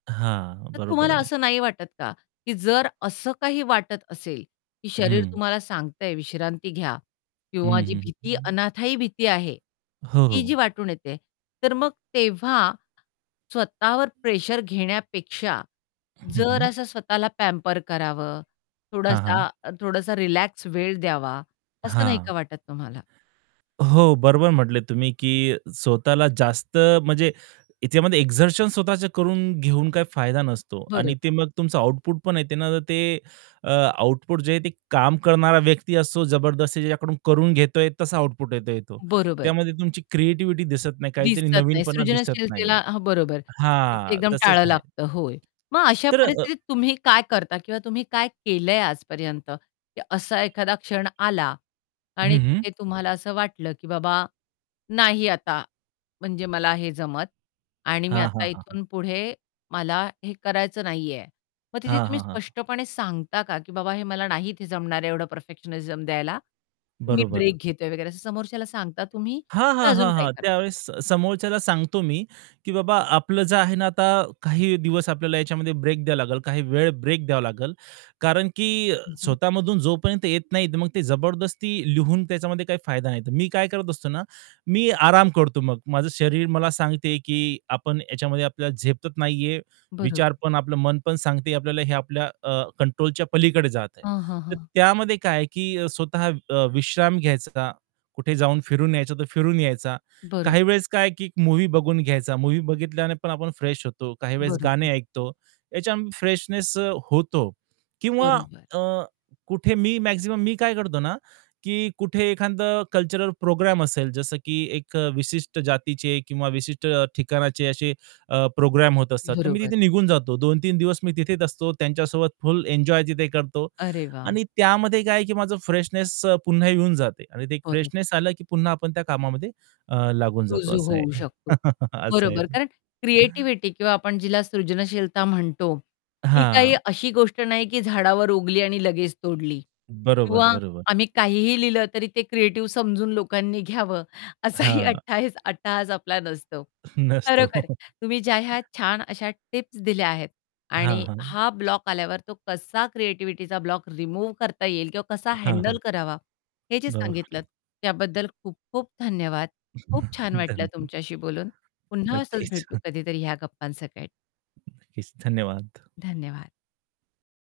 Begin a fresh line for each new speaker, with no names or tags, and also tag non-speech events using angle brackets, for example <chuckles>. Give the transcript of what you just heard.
हां,
तर
बरोबर
तुम्हाला
आहे.
असं नाही वाटत का, की जर असं काही वाटत असेल, की शरीर
हं.
तुम्हाला सांगतय विश्रांती घ्या.
हं,
किंवा जी
हं,
भीती
हं.
अनाथायी भीती आहे,
हो,
ती
हो.
जी वाटून येते. तर मग तेव्हा स्वतःवर प्रेशर घेण्यापेक्षा,
हं,
जर
हं.
असं स्वतःला पॅम्पर करावं
हां, हां.
थोडासा थोडासा रिलॅक्स वेळ द्यावा, असं नाही
हां,
का वाटत तुम्हाला?
हो, बरोबर म्हटले तुम्ही, की स्वतःला जास्त म्हणजे ह्याच्यामध्ये एक्झर्शन स्वतःच करून घेऊन काही फायदा नसतो आणि ते
बरोबर.
मग तुमचं आउटपुट पण आहे ना, ते अ, आउटपुट जे आहे ते काम करणारा व्यक्ती असो जबरदस्ती ज्याच्याकडून करून घेतोय तसा आउटपुट येतो तो.
बरोबर.
त्यामध्ये तुमची क्रिएटिव्हिटी दिसत नाही, काहीतरी
दिसत नाही.
नवीनपणा दिसत नाहीये.
सृजनशीलतेला हां, बरोबर. तिथे
हां,
एकदम
तसंच
टाळं
आहे.
लागतं. होय. मग अशा
तर अ
परिस्थितीत तुम्ही काय करता किंवा तुम्ही काय केलंय आजपर्यंत? की असा एखादा क्षण आला आणि
हं, हं.
तिथे तुम्हाला असं वाटलं की बाबा, नाही आता म्हणजे मला हे जमत आणि मी
हां,
आता
हां, हां, हां.
इथून पुढे मला हे करायचं नाहीये. मग तिथे
हां,
तुम्ही
हां, हां, हां.
स्पष्टपणे सांगता का, की बाबा हे मला नाही इथे जमणार आहे एवढं परफेक्शननिझम द्यायला, मी
बरोबर.
ब्रेक घेतोय वगैरे असं समोरच्याला सांगता तुम्ही?
हां, हां,
का अजून
हां,
काही
हां.
करता.
त्यावेळेस समोरच्याला सांगतो मी, की "बाबा, आपलं जे आहे ना आता काही दिवस आपल्याला याच्यामध्ये ब्रेक द्यावा लागेल, काही वेळ ब्रेक द्यावा लागेल." कारण की
हं, हं.
स्वतःमधून जोपर्यंत येत नाही, मग ते जबरदस्ती लिहून त्याच्यामध्ये काही फायदा नाही. मी काय करत असतो ना, मी आराम करतो मग. माझं शरीर मला सांगते, की आपण ह्याच्यामध्ये आपल्याला झेपत नाहीये.
बरोब
विचार पण, आपलं मन पण सांगते, आपल्याला हे आपल्या अ, कंट्रोलच्या पलीकडे जात आहे.
हां, हां,
तर
हां.
त्यामध्ये काय आहे की स्वतः अ, विश्राम घ्यायचा का कुठे जाऊन फिरून यायचं, तर फिरून यायचा.
बरोबर.
काही वेळेस, काय आहे की एक मूव्ही बघून घ्यायचा, मूव्ही बघितल्याने पण आपण फ्रेश होतो. काही वेळेस
बरोबर.
गाणे ऐकतो, याच्या फ्रेशनेस अ, होतो किंवा
बरोबर.
अ, कुठे मी मॅक्सिमम मी काय करतो ना की कुठे एखादा कल्चरल प्रोग्राम असेल, जसं की एक विशिष्ट जातीचे किंवा विशिष्ट ठिकाणाचे असे अ, प्रोग्राम होत असतात, तर मी
बरोबर.
तिथे निघून जातो. 2-3 दिवस मी तिथेच असतो त्यांच्यासोबत फुल एन्जॉय तिथे करतो.
अरे वाह!
आणि त्यामध्ये काय आहे की माझं फ्रेशनेस अ, पुन्हा येऊन जाते आणि ते एक
बरोबर.
फ्रेशनेस आलं की पुन्हा आपण त्या कामामध्ये अ, लागून जातो
रुजू
असं
होऊ
आहे.
शकतो.
<chuckles> असं आहे
बरोबर.
ते.
कारण क्रिएटिव्हिटी किंवा आपण जिला सृजनशीलता म्हणतो, ही काही
हां.
अशी गोष्ट नाही की झाडावर उगली आणि लगेच तोडली.
बरोबर,
किंवा
बरोबर.
आम्ही काहीही लिहिलं तरी ते क्रिएटिव्ह समजून लोकांनी घ्यावं, असाही अ,
हां.
हट्टईस हट्टहास आपला नसतो.
नसतो.
खरोखर तुम्ही ज्या ह्या
<chuckles>
छान अशा टिप्स दिल्या आहेत
हां,
आणि
हां.
हा ब्लॉक आल्यावर तो कसा क्रिएटिव्हिटीचा ब्लॉक रिमूव्ह करता येईल किंवा कसा
हां, हां.
हँडल करावा, हे जे सांगितलंत,
बरोबर.
त्याबद्दल खूप खूप धन्यवाद. खूप छान वाटलं
धन्य
तुमच्याशी बोलून. पुन्हा असंच
नक्कीच.
भेटू
<chuckles>
कधीतरी ह्या गप्पांसकट.
नक्कीच. धन्यवाद.
धन्यवाद.